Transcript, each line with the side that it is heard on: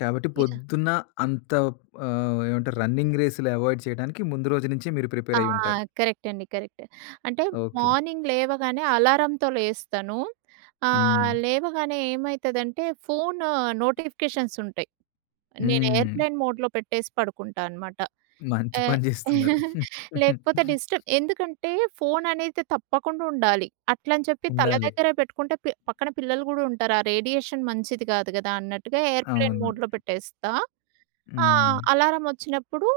left: కాబట్టి
right: యాహ్!
left: పొద్దున్న అంత ప్ ఆహ్, ఏమంటారు? రన్నింగ్ రేసులు అవాయిడ్ చేయడానికి, ముందు రోజు నుంచే మీరు
right: ఆ!
left: ప్రిపేర్ అయ్యుంటారు.
right: కరెక్ట్ అండి, కరెక్ట్. అంటే
left: ఓకే.
right: మార్నింగ్ లేవగానే అలారంతో లేస్తాను. ఆహ్,
left: హ్మ్.
right: లేవగానే ఏమైతదంటే ఫోను నోటిఫికేషన్స్ ఉంటయి. నేను
left: హ్మ్.
right: ఏర్‌ప్లేన్ మోడ్‌లో పెట్టేసి పడుకుంటా అనమాట.
left: మంచి
right: ఎహ్
left: పని జేస్తున్నారు
right: లేకపోతే, డిస్టర్బ్ ఎందుకంటే ఫోన్ అనేది తప్పకుండా ఉండాలి. అట్లని చెప్పి తల
left: ఉండాలి.
right: దగ్గర పెట్టుకుంటే పె పక్కన పిల్లలు గూడా ఉంటారు. ఆ రేడియేషన్ మంచిది గాదు గదా! అన్నట్టుగా ఏర్‌ప్లేన్
left: అవును.
right: మోడ్‌లో పెట్టేస్తా. ఆ!
left: హ్మ్.
right: అలారం ఒచ్చినప్పుడు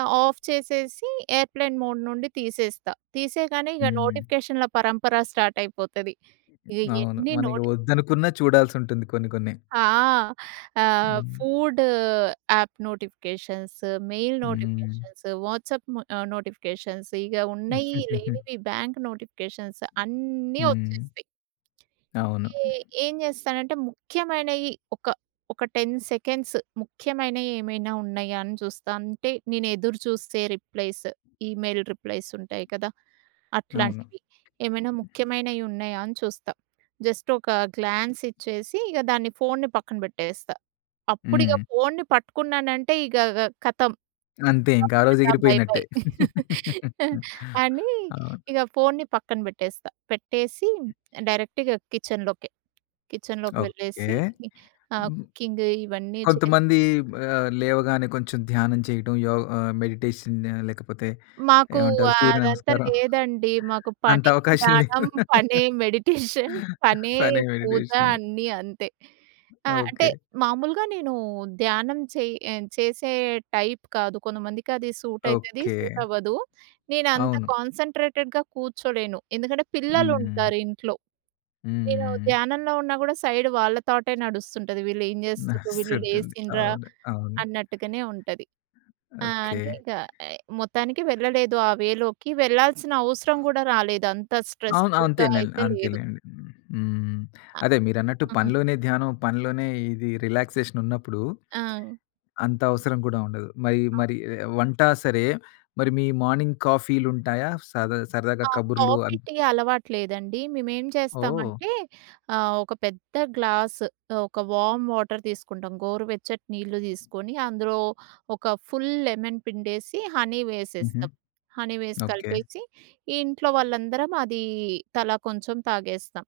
right: ఆహ్, ఆఫ్ చేసేసి ఏర్‌ప్లేన్ మోడ్ నుండి తీసేస్తా. తీసేయగానే ఇగ
left: హ్మ్.
right: నోటిఫికేషన్‌ల పరంపర స్టార్ట్ అయిపోతది. ఇగ
left: అవును.
right: ఎన్ని
left: మనకి
right: నోటి
left: ఒద్దనుకున్న చూడాల్సుంటుంది కొన్ని, కొన్ని.
right: ఆ! ఆహ్,
left: హ్మ్.
right: ఫుడ్ యాప్ నోటిఫికేషన్స్, మెయిల్
left: హ్మ్.
right: నోటిఫికేషన్స్, వాట్సాప్ మ ఆహ్, నోటిఫికేషన్స్ ఇగ ఉన్నయి, లేనివి బాంక్ నోటిఫికేషన్స్ అన్నీ
left: హ్మ్.
right: ఒచ్చేస్తాయి.
left: అవును.
right: ఏ ఏం జేస్తానంటే ముఖ్యమైనయి, ఒక ఒక 10 సెకండ్స్ ముఖ్యమైనయి ఏమైనా ఉన్నయా అని చూస్తా. అంటే, నేను ఎదురుచూస్తే రిప్లైస్. ఈమెయిల్ రిప్లైస్ ఉంటాయి కదా!
left: అవును.
right: అట్లాంటివి. ఏమైనా ముఖ్యమైనయి ఉన్నయా అని చూస్తా. జస్ట్ ఒక గ్లాన్స్ ఇచ్చేసి, ఇగ దాన్ని ఫోన్ని పక్కన బెట్టేస్తా. అప్పుడు ఇగ
left: హ్మ్.
right: ఫోన్ని పట్టుకున్నానంటే ఇగ గ కతం.
left: అంతే ఇంక
right: కతం
left: ఆ రోజు
right: టాటా బై, బై
left: ఎగిరిపోయినట్టే.
right: అనీ,
left: అవును.
right: ఇగ ఫోనుని పక్కన బెట్టేస్తా. పెట్టేసి డైరెక్ట్‌గా కిచెన్‌లోకే, కిచెన్‌లోకి
left: ఓకే.
right: వెళ్ళేసి ఆహ్,
left: హుహు.
right: కుకింగ్ ఇవన్నీ చేసి
left: కొంతమంది బ ఆహ్, లేవగానే కొంచెం ధ్యానం చేయడం, యోగ్ ఆహ్, మెడిటేషన్ లేకపోతే,
right: మాకు
left: ఏమంటారు
right: అ-అదంతా
left: సూర్యనమస్కారం.
right: లేదండి. మాకు
left: అంత
right: పనే
left: అవకాశం లేవు.
right: ధ్యానం, పనే మెడిటేషన్. పనే
left: పనే
right: పూజ
left: మెడిటేషన్
right: అన్నీ అంతే. ఆహ్, అంటే,
left: ఓకే.
right: మామూలుగా నేను ధ్యానం చెయ్ ఆహ్, చేసే టైప్ కాదు. కొంతమందికి అది సూటయితది,
left: ఓకే.
right: సూటవ్వదు. నేను అంత
left: అవును.
right: కాన్స‌న్‌ట్రేటెడ్‌గా కూర్చోలేను. ఎందుకంటే
left: హ్మ్.
right: పిల్లలుంటారు ఇంట్లో. నేనూ
left: హ్మ్.
right: ధ్యానంలో ఉన్నా గూడా సైడ్ వాళ్ళతాటే నడుస్తుంటది. వీళ్ళేం జేస్తుండ్రు, వీళ్ళు
left: నడుస్తుంటుంది.
right: లేసిండ్రా
left: అవును. అవును.
right: అన్నట్టుగనే ఉంటది. ఆ!
left: ఓకే.
right: అని ఇక ఆహ్, మొత్తానికి వెళ్ళలేదు ఆ వే లోకి. వెళ్ళాల్సిన అవసరం గూడా రాలేదు. అంత
left: అవును.
right: స్ట్రెస్‌ఫుల్‌గా
left: అంతేలెండి.
right: అయితే లేదు.
left: అంతేలెండి. హ్మ్. అదే మీరన్నట్టు
right: హుహు.
left: పనిలోనే ధ్యానం, పనిలోనే ఇది రిలాక్సేషన్ ఉన్నప్పుడు
right: ఆ!
left: అంత అవసరం గూడా ఉండదు. మరి
right: అవ్
left: మరి ఎ వంట సరే. మరి మీ మార్నింగ్ కాఫీలు ఉంటాయా? సదా సరదాగా
right: ఆ!
left: కబుర్లు
right: కాఫీ,
left: అన్
right: టీ అలవాటు లేదండి. మేమేం
left: ఓహ్!
right: చేస్తామంటే ఆహ్, ఒక పెద్ద గ్లాస్ ఆహ్, ఒక వార్మ్ వాటర్ తీసుకుంటాం. గోరువెచ్చటి నీళ్లు తీసుకొని అందులో ఒక ఫుల్ లెమన్ పిండేసి, హనీ
left: హుహు.
right: వేసేస్తాం. హనీ వేసి
left: ఓకే.
right: కలిపేసి, ఇంట్లో వాళ్ళందరం అది తలా కొంచెం తాగేస్తాం.